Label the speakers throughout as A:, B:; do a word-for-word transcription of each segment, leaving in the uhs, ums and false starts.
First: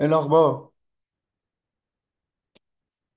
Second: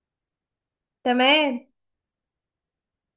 A: ايه الاخبار؟
B: تمام.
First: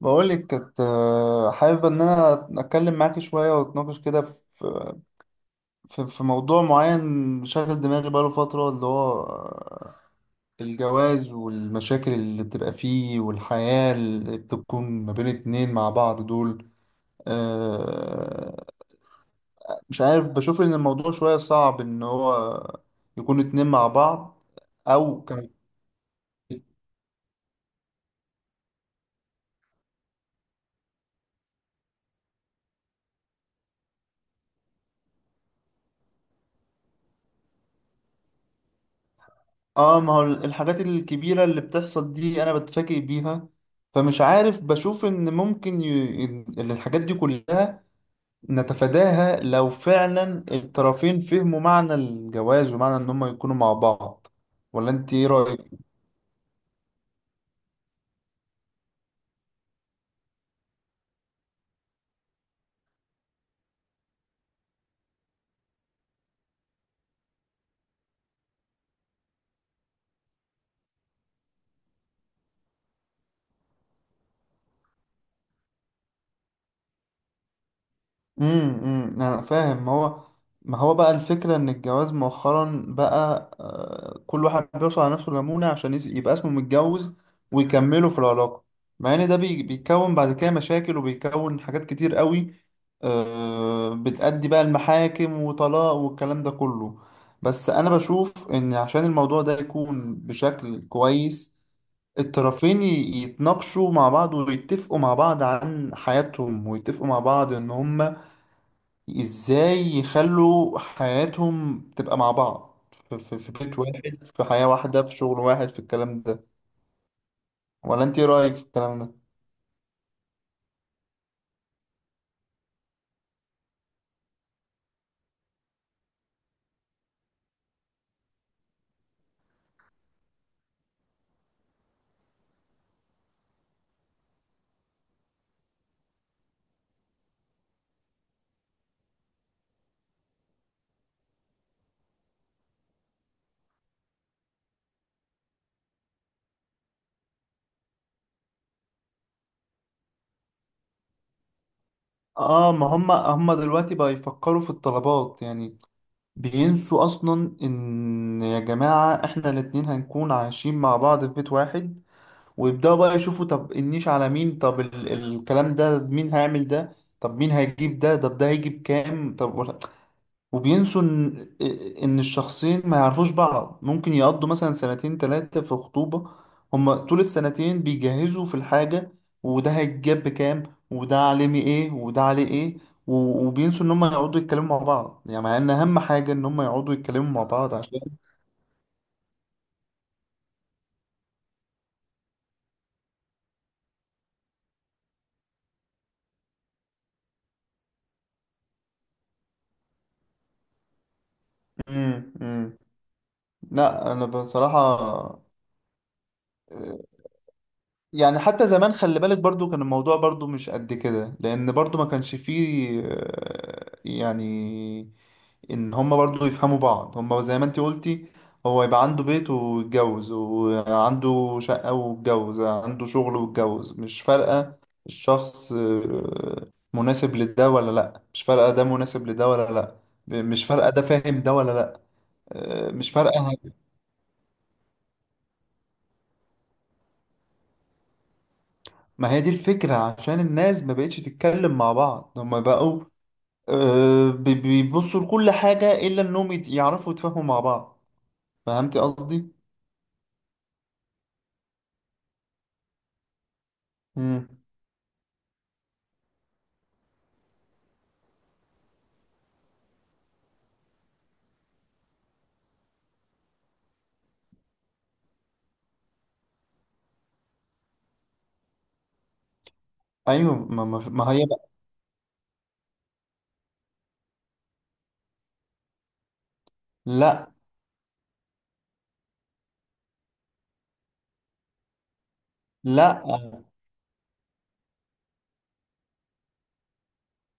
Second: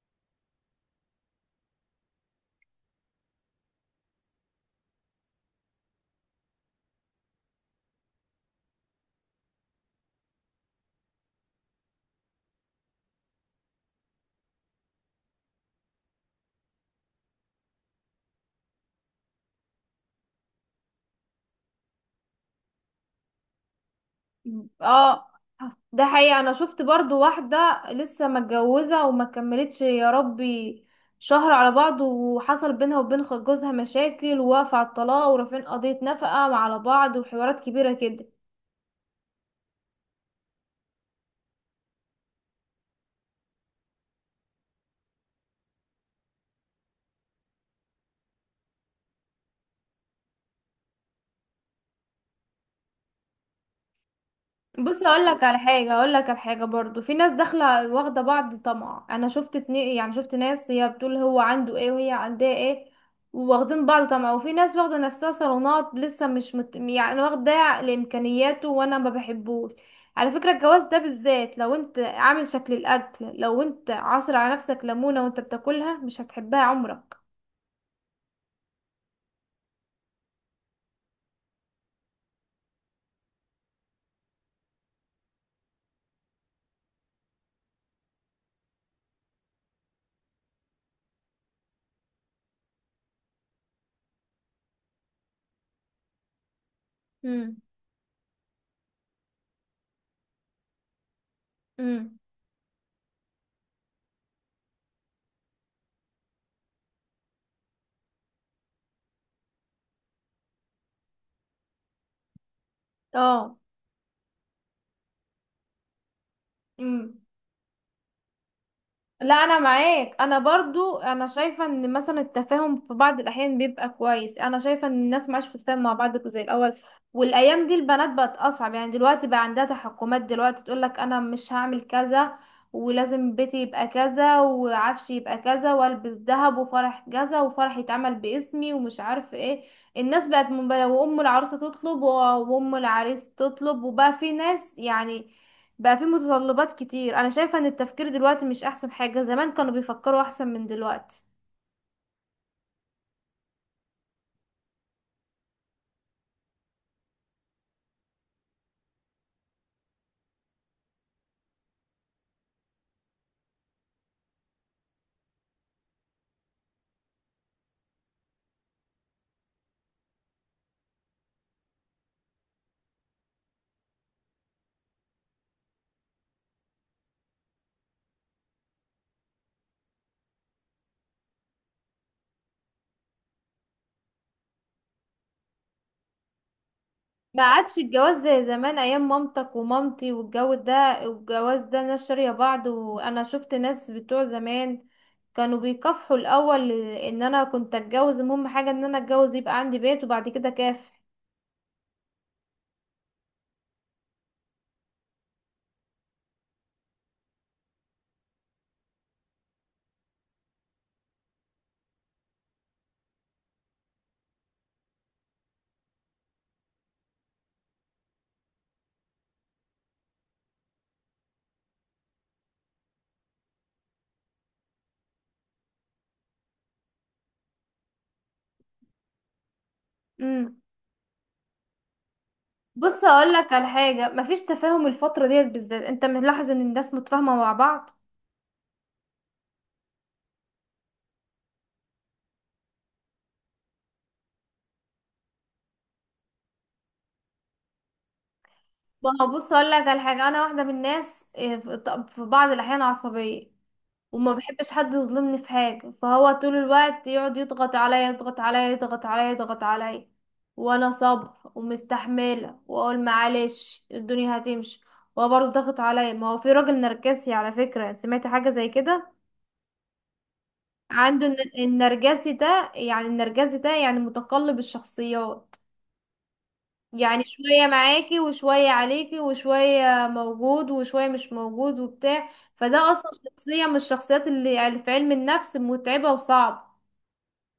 A: بقولك كنت آه، حابب ان انا اتكلم معاكي شويه واتناقش كده في في في موضوع معين شاغل دماغي بقاله فتره اللي هو آه، الجواز والمشاكل اللي بتبقى فيه والحياه اللي بتكون ما بين اتنين مع بعض دول. آه، مش عارف، بشوف ان الموضوع شويه صعب ان هو يكون اتنين مع بعض او
B: اه،
A: كانوا.
B: ده حقيقة انا شفت برضو واحدة لسه متجوزة وما كملتش يا ربي شهر على بعض، وحصل بينها وبين خ- جوزها مشاكل، ووقف على الطلاق ورافعين قضية نفقة على بعض وحوارات كبيرة كده.
A: اه، ما هو الحاجات الكبيرة اللي بتحصل دي انا بتفاجئ بيها، فمش عارف. بشوف ان ممكن ي... إن الحاجات دي كلها نتفاداها لو فعلا الطرفين فهموا معنى الجواز ومعنى ان هم يكونوا مع بعض. ولا
B: بص
A: انت
B: اقول
A: ايه
B: لك على
A: رأيك؟
B: حاجه، اقول لك على حاجه برضو في ناس داخله واخده بعض طمع. انا شفت اتنين، يعني شفت ناس هي بتقول هو عنده ايه وهي عندها ايه، واخدين بعض طمع. وفي ناس واخده نفسها صالونات لسه مش مت... يعني واخده لامكانياته وانا ما بحبوش. على فكره الجواز ده بالذات لو انت عامل شكل الاكل، لو انت عاصر على نفسك ليمونه وانت بتاكلها مش هتحبها عمرك.
A: امم أمم، انا فاهم. ما هو ما هو بقى الفكره ان الجواز مؤخرا بقى، آه، كل واحد بيوصل على نفسه ليمونه عشان يس- يبقى اسمه متجوز، ويكملوا في العلاقه، مع ان ده بي- بيكون بعد كده مشاكل، وبيكون حاجات كتير قوي. آه، بتأدي بقى المحاكم وطلاق والكلام ده كله.
B: امم،
A: بس انا بشوف ان عشان الموضوع ده يكون بشكل كويس،
B: امم.
A: الطرفين ي- يتناقشوا مع بعض ويتفقوا مع بعض عن حياتهم، ويتفقوا مع بعض ان هم ازاي يخلوا حياتهم تبقى مع بعض في, في, في
B: اه.
A: بيت واحد، في حياة واحدة، في شغل واحد، في الكلام ده.
B: مم.
A: ولا انت ايه رأيك في الكلام ده؟
B: لا انا معاك، انا برضو انا شايفه ان مثلا التفاهم في بعض الاحيان بيبقى كويس. انا شايفه ان الناس ما عادش بتتفاهم مع بعض زي الاول. والايام دي البنات بقت اصعب، يعني دلوقتي بقى عندها تحكمات. دلوقتي تقول لك انا مش هعمل كذا، ولازم بيتي يبقى كذا وعفشي يبقى كذا والبس ذهب وفرح كذا وفرح يتعمل باسمي ومش عارف ايه. الناس بقت منبه- وام العروسه تطلب وام العريس تطلب، وبقى في ناس يعني بقى في متطلبات كتير. انا شايفة ان التفكير دلوقتي مش احسن حاجة، زمان كانوا بيفكروا احسن من دلوقتي.
A: اه، ما هم هم دلوقتي بقى يفكروا في الطلبات يعني، بينسوا اصلا ان يا جماعة احنا الاتنين هنكون عايشين مع بعض في بيت واحد، ويبدأوا بقى يشوفوا طب النيش على مين، طب ال الكلام ده مين هيعمل ده، طب مين هيجيب ده، طب ده هيجيب كام، طب. وبينسوا ان إن الشخصين ما يعرفوش بعض ممكن يقضوا مثلا سنتين ثلاثة في خطوبة، هما طول السنتين بيجهزوا في الحاجة، وده هيتجاب بكام وده علمي ايه وده عليه ايه، و- وبينسوا ان هما يقعدوا يتكلموا مع بعض، يعني مع ان اهم حاجة ان هما يقعدوا يتكلموا
B: ما
A: مع بعض
B: عادش
A: عشان.
B: الجواز زي زمان ايام مامتك ومامتي والجو ده، والجواز ده ناس شارية بعض. وانا شفت ناس بتوع زمان كانوا بيكافحوا الاول ان انا كنت اتجوز، المهم حاجة ان انا اتجوز يبقى عندي بيت وبعد كده كافح.
A: مم. مم. لا انا بصراحة يعني حتى زمان خلي بالك برضو كان الموضوع برضو مش قد كده، لان برضو ما كانش فيه آه، يعني ان هما برضو يفهموا بعض. هما زي ما انت قلتي، هو يبقى عنده بيت ويتجوز، وعنده شقة ويتجوز، عنده شغل ويتجوز، مش فارقة. الشخص آه، مناسب لده ولا لأ، مش فارقة. ده مناسب لده ولا لأ،
B: امم.
A: مش فارقة. ده فاهم ده ولا لأ، آه،
B: بص
A: مش
B: اقول لك
A: فارقة.
B: على حاجة، مفيش تفاهم الفترة ديت بالذات، انت ملاحظ ان الناس متفاهمة مع بعض؟
A: ما هي دي الفكرة، عشان الناس ما بقتش تتكلم مع بعض، هما بقوا آه، بي- بيبصوا لكل حاجة إلا إنهم يت- يعرفوا يتفاهموا مع بعض. فهمتي
B: ما هو بص
A: قصدي؟
B: اقول لك على حاجه، انا واحده من الناس إيه، في ط- في بعض الاحيان عصبيه وما
A: مم.
B: بحبش حد يظلمني في حاجه. فهو طول الوقت يقعد يضغط عليا، يضغط عليا، يضغط عليا، يضغط عليا، وانا صبر ومستحمله واقول معلش الدنيا هتمشي، وهو برضه ضغط عليا. ما هو في راجل نرجسي، على فكره سمعت حاجه زي كده.
A: ايوه، ما ما ما
B: عنده
A: هي.
B: الن- النرجسي ده يعني، النرجسي ده يعني متقلب الشخصيات. يعني
A: لا،
B: شوية معاكي وشوية عليكي وشوية موجود وشوية مش موجود وبتاع. فده أصلا
A: لا،
B: شخصية من الشخصيات اللي يعني في علم النفس متعبة وصعب.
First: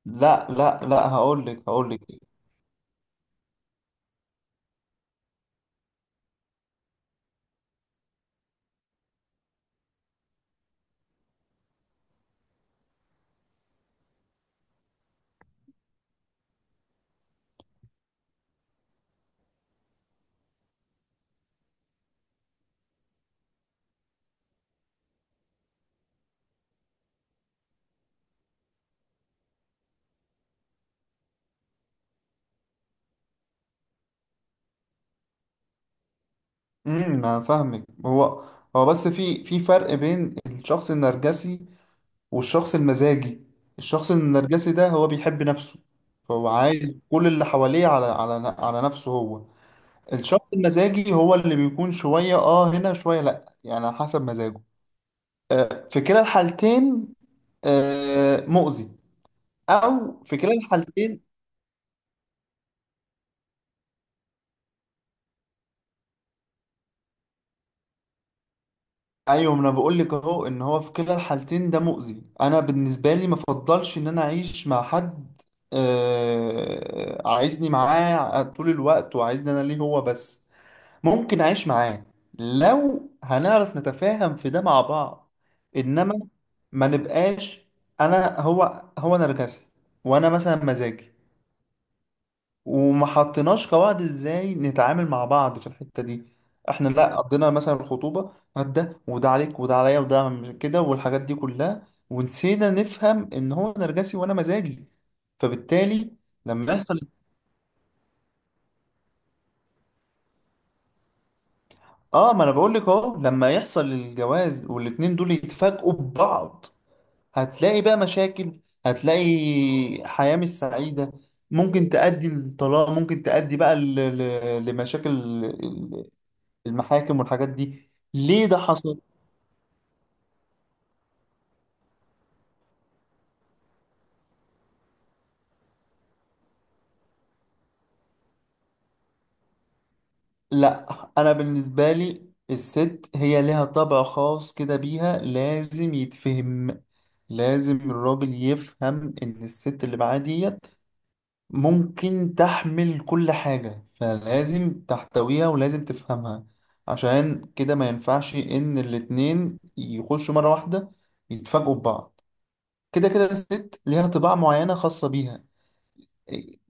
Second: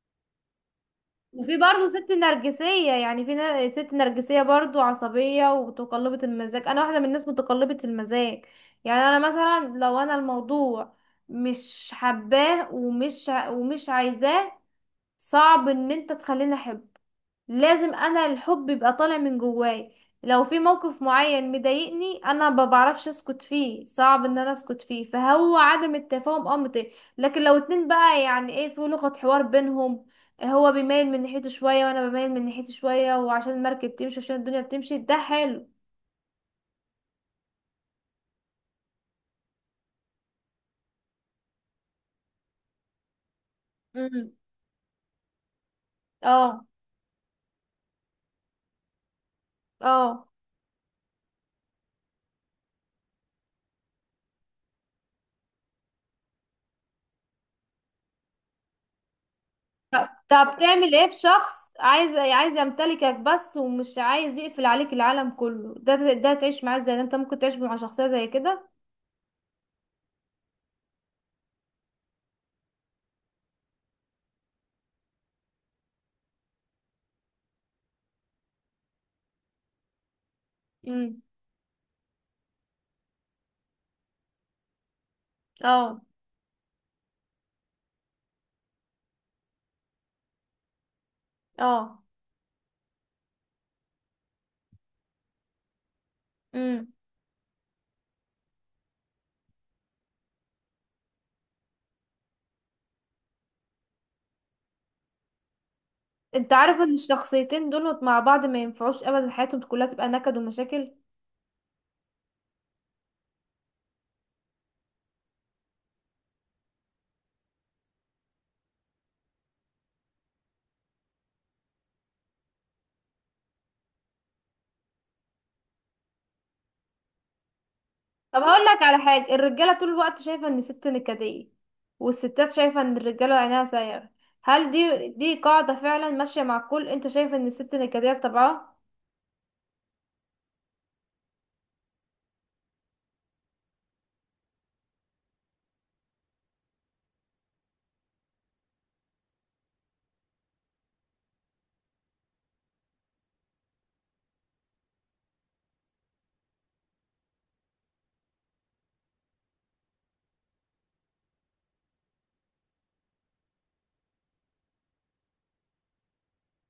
A: لا، لا، لا، هقول
B: وفي
A: لك
B: برضه
A: هقول لك
B: ست نرجسية، يعني في نا- ست نرجسية برضه عصبية ومتقلبة المزاج. أنا واحدة من الناس متقلبة المزاج. يعني أنا مثلا لو أنا الموضوع مش حباه ومش ع- ومش عايزاه، صعب ان انت تخليني احبه. لازم انا الحب يبقى طالع من جواي. لو في موقف معين مضايقني انا ما بعرفش اسكت فيه، صعب ان انا اسكت فيه. فهو عدم التفاهم امر طبيعي. لكن لو اتنين بقى يعني ايه في لغة حوار بينهم، هو بيميل من ناحيته شوية وانا بميل من ناحيته شوية، وعشان المركب تمشي، عشان الدنيا بتمشي ده حلو.
A: امم انا فاهمك. هو هو بس في في فرق بين الشخص النرجسي والشخص المزاجي. الشخص
B: امم.
A: النرجسي ده هو بيحب نفسه، فهو
B: اه.
A: عايز كل اللي حواليه على على على نفسه هو.
B: اه.
A: الشخص المزاجي هو اللي بيكون شوية اه هنا شوية لا، يعني على حسب مزاجه. آه، في كلا الحالتين آه، مؤذي.
B: طب
A: او في كلا
B: طب تعمل ايه في
A: الحالتين.
B: شخص عايز عايز يمتلكك بس ومش عايز يقفل عليك العالم كله؟ ده ده تعيش معاه ازاي؟ ده انت ممكن تعيش مع شخصية زي كده؟
A: ايوه، ما انا بقول لك اهو ان هو في كلا الحالتين ده مؤذي. انا بالنسبه لي ما افضلش ان انا اعيش مع حد آه عايزني معاه طول الوقت وعايزني انا ليه هو بس.
B: مم.
A: ممكن اعيش معاه لو هنعرف نتفاهم في ده مع بعض.
B: اه.
A: انما ما نبقاش انا هو هو نرجسي وانا مثلا مزاجي،
B: اه.
A: وما حطيناش قواعد ازاي نتعامل مع بعض في الحتة دي. احنا
B: امم.
A: لا قضينا مثلا الخطوبة هات ده وده عليك وده عليا وده عم- كده والحاجات دي كلها، ونسينا نفهم ان هو نرجسي وانا مزاجي. فبالتالي
B: انت
A: لما
B: عارف ان
A: يحصل،
B: الشخصيتين دول مع بعض ما ينفعوش ابدا، حياتهم كلها تبقى نكد ومشاكل.
A: اه ما انا بقول لك اهو لما يحصل الجواز والاتنين دول يتفاجئوا ببعض، هتلاقي بقى مشاكل، هتلاقي حياة مش سعيدة، ممكن تؤدي للطلاق، ممكن تؤدي بقى ل- ل- لمشاكل المحاكم والحاجات دي.
B: طب
A: ليه ده
B: هقول لك على
A: حصل؟
B: حاجه، الرجاله طول الوقت شايفه ان الست نكديه، والستات شايفه ان الرجاله عينها سايره. هل دي دي قاعده فعلا ماشيه مع الكل؟ انت شايف ان الست نكديه بطبعها؟
A: لا انا بالنسبه لي الست هي لها طبع خاص كده بيها لازم يتفهم. لازم الراجل يفهم ان الست اللي معاه ديت ممكن تحمل كل حاجه، فلازم تحتويها ولازم تفهمها. عشان كده ما ينفعش ان الاتنين يخشوا مره واحده يتفاجئوا ببعض. كده كده الست ليها طباع معينه خاصه بيها،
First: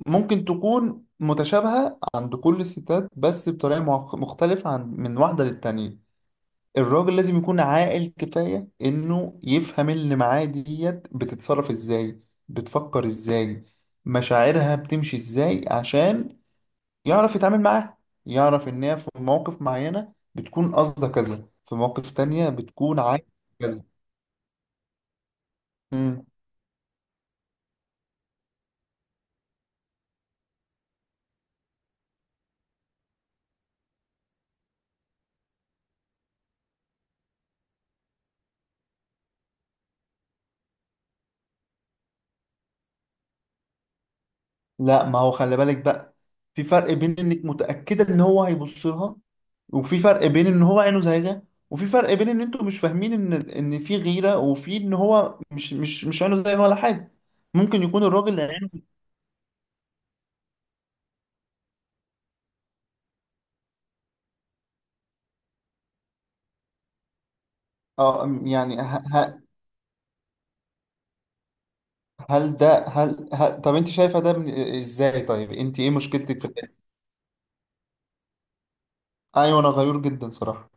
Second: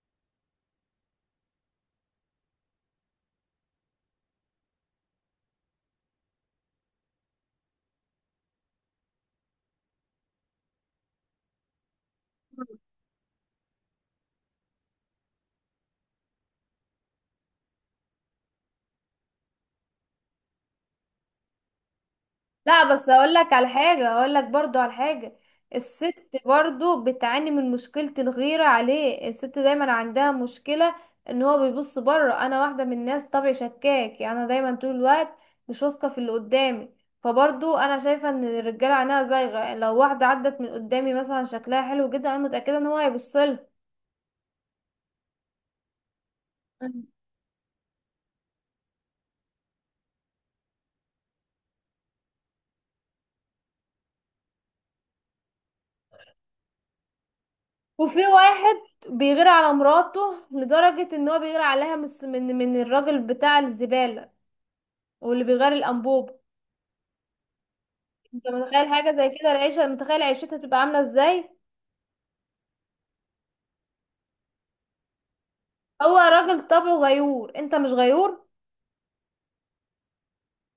A: ممكن تكون متشابهة عند كل الستات بس بطريقة مع- مختلفة عن من واحدة للتانية. الراجل لازم يكون عاقل كفاية إنه يفهم اللي معاه ديت بتتصرف إزاي، بتفكر إزاي، مشاعرها بتمشي إزاي، عشان يعرف يتعامل معاها، يعرف إن هي في مواقف معينة بتكون قصدها كذا، في مواقف تانية
B: لا
A: بتكون
B: بس
A: عايزة
B: اقول لك على
A: كذا.
B: حاجة، اقول لك برضو على حاجة الست برضو بتعاني من مشكلة الغيرة عليه. الست دايما عندها مشكلة ان هو بيبص بره. انا واحدة من الناس طبعي شكاك، يعني انا دايما طول الوقت مش واثقة في اللي قدامي. فبرضو انا شايفة ان الرجالة عينها زايغة. لو واحدة عدت من قدامي مثلا شكلها حلو جدا، انا متأكدة ان هو هيبصلها.
A: لا، ما هو خلي بالك بقى، في فرق
B: مم.
A: بين انك متأكدة ان هو هيبص لها، وفي فرق بين ان هو عينه زايغة، وفي فرق بين ان انتوا مش فاهمين ان ان في غيرة، وفي ان هو مش مش مش عينه زايغة ولا حاجة. ممكن يكون
B: وفي
A: الراجل اللي عينه.
B: واحد بيغير على مراته لدرجة ان هو بيغير عليها من من من الراجل بتاع الزبالة واللي بيغير الانبوب.
A: اه،
B: انت
A: أم، يعني
B: متخيل
A: ه...
B: حاجة زي
A: ه...
B: كده؟ العيشة متخيل عيشتها تبقى عاملة ازاي؟
A: هل ده هل, هل... طب انت شايفة ده من... ازاي؟ طيب انت ايه
B: هو
A: مشكلتك في
B: راجل
A: ده؟
B: طبعه غيور. انت مش غيور؟
A: ايوه انا غيور جدا صراحة.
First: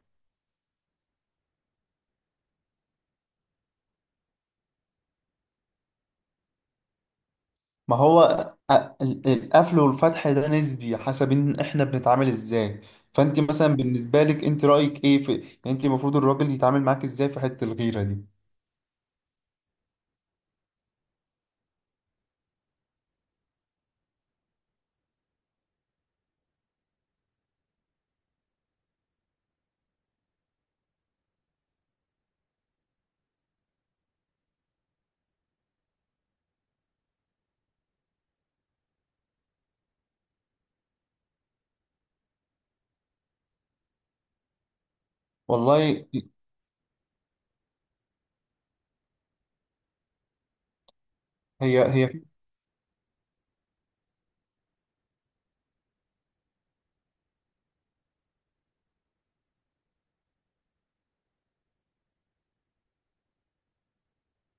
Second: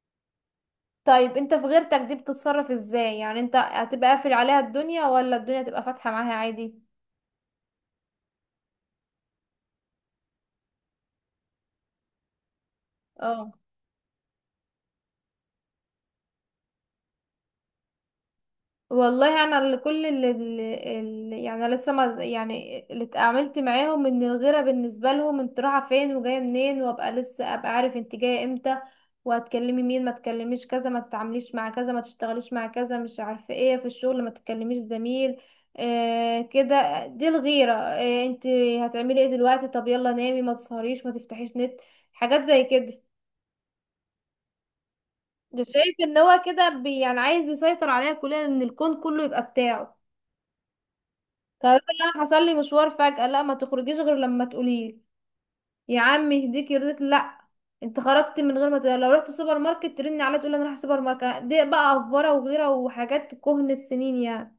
B: طيب انت في غيرتك دي بتتصرف ازاي؟ يعني انت هتبقى قافل عليها الدنيا ولا الدنيا تبقى فاتحة معاها عادي؟
A: ما هو ال- ال- القفل والفتح ده نسبي حسب ان احنا بنتعامل ازاي. فانت
B: اه.
A: مثلا بالنسبه لك انت رايك ايه في، يعني انت المفروض الراجل يتعامل معاك ازاي في حته الغيره دي؟
B: والله انا اللي كل اللي, اللي يعني أنا لسه ما يعني اللي اتعاملت معاهم ان الغيره بالنسبه لهم انت رايحه فين وجايه منين، وابقى لسه ابقى عارف انت جايه امتى وهتكلمي مين، ما تكلميش كذا، ما تتعامليش مع كذا، ما تشتغليش مع كذا، مش عارفه ايه في الشغل، ما تكلميش زميل. آه كده دي الغيره. آه انت هتعملي ايه دلوقتي؟ طب يلا نامي، ما تسهريش، ما تفتحيش نت. حاجات زي كده. ده شايف
A: والله.
B: ان هو كده بي- يعني عايز يسيطر عليها كلها، ان الكون كله يبقى بتاعه. طب
A: هي
B: افرض
A: هي،
B: انا حصل لي مشوار فجأة، لا ما تخرجيش غير لما تقولي، يا عم يهديك يرضيك. لا انت خرجت من غير ما تقولي. لو رحت سوبر ماركت ترني عليا تقولي انا رايحه سوبر ماركت. دي بقى افبره وغيره وحاجات كهن السنين يعني.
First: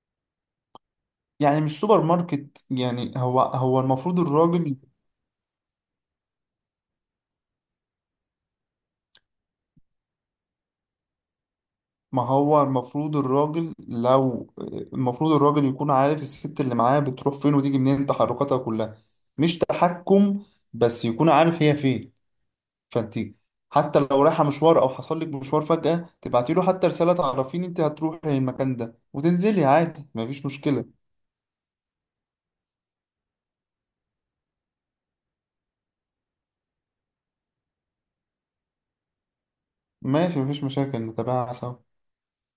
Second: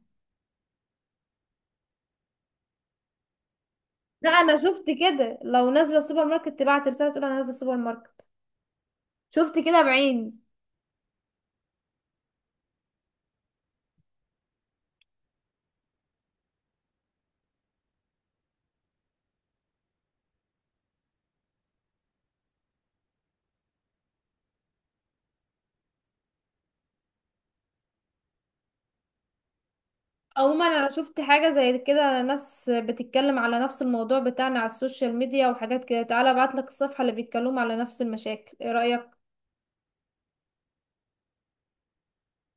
A: يعني مش سوبر ماركت يعني. هو هو المفروض
B: لا انا
A: الراجل،
B: شفت كده، لو نازله السوبر ماركت تبعت رساله تقول انا نازله السوبر ماركت. شفت كده بعيني.
A: ما هو المفروض الراجل لو، المفروض الراجل يكون عارف الست اللي معاه بتروح فين وتيجي منين، تحركاتها كلها. مش تحكم، بس يكون عارف هي فين. فانت حتى لو رايحه مشوار او حصل لك مشوار فجأة، تبعتي له حتى رسالة تعرفيني انت هتروحي المكان ده وتنزلي عادي مفيش
B: عموما انا
A: مشكلة.
B: شفت حاجه زي كده ناس بتتكلم على نفس الموضوع بتاعنا على السوشيال ميديا وحاجات كده. تعالى ابعتلك الصفحه اللي بيتكلموا على نفس المشاكل، ايه رايك؟
A: ماشي مفيش مشاكل، نتابعها سوا.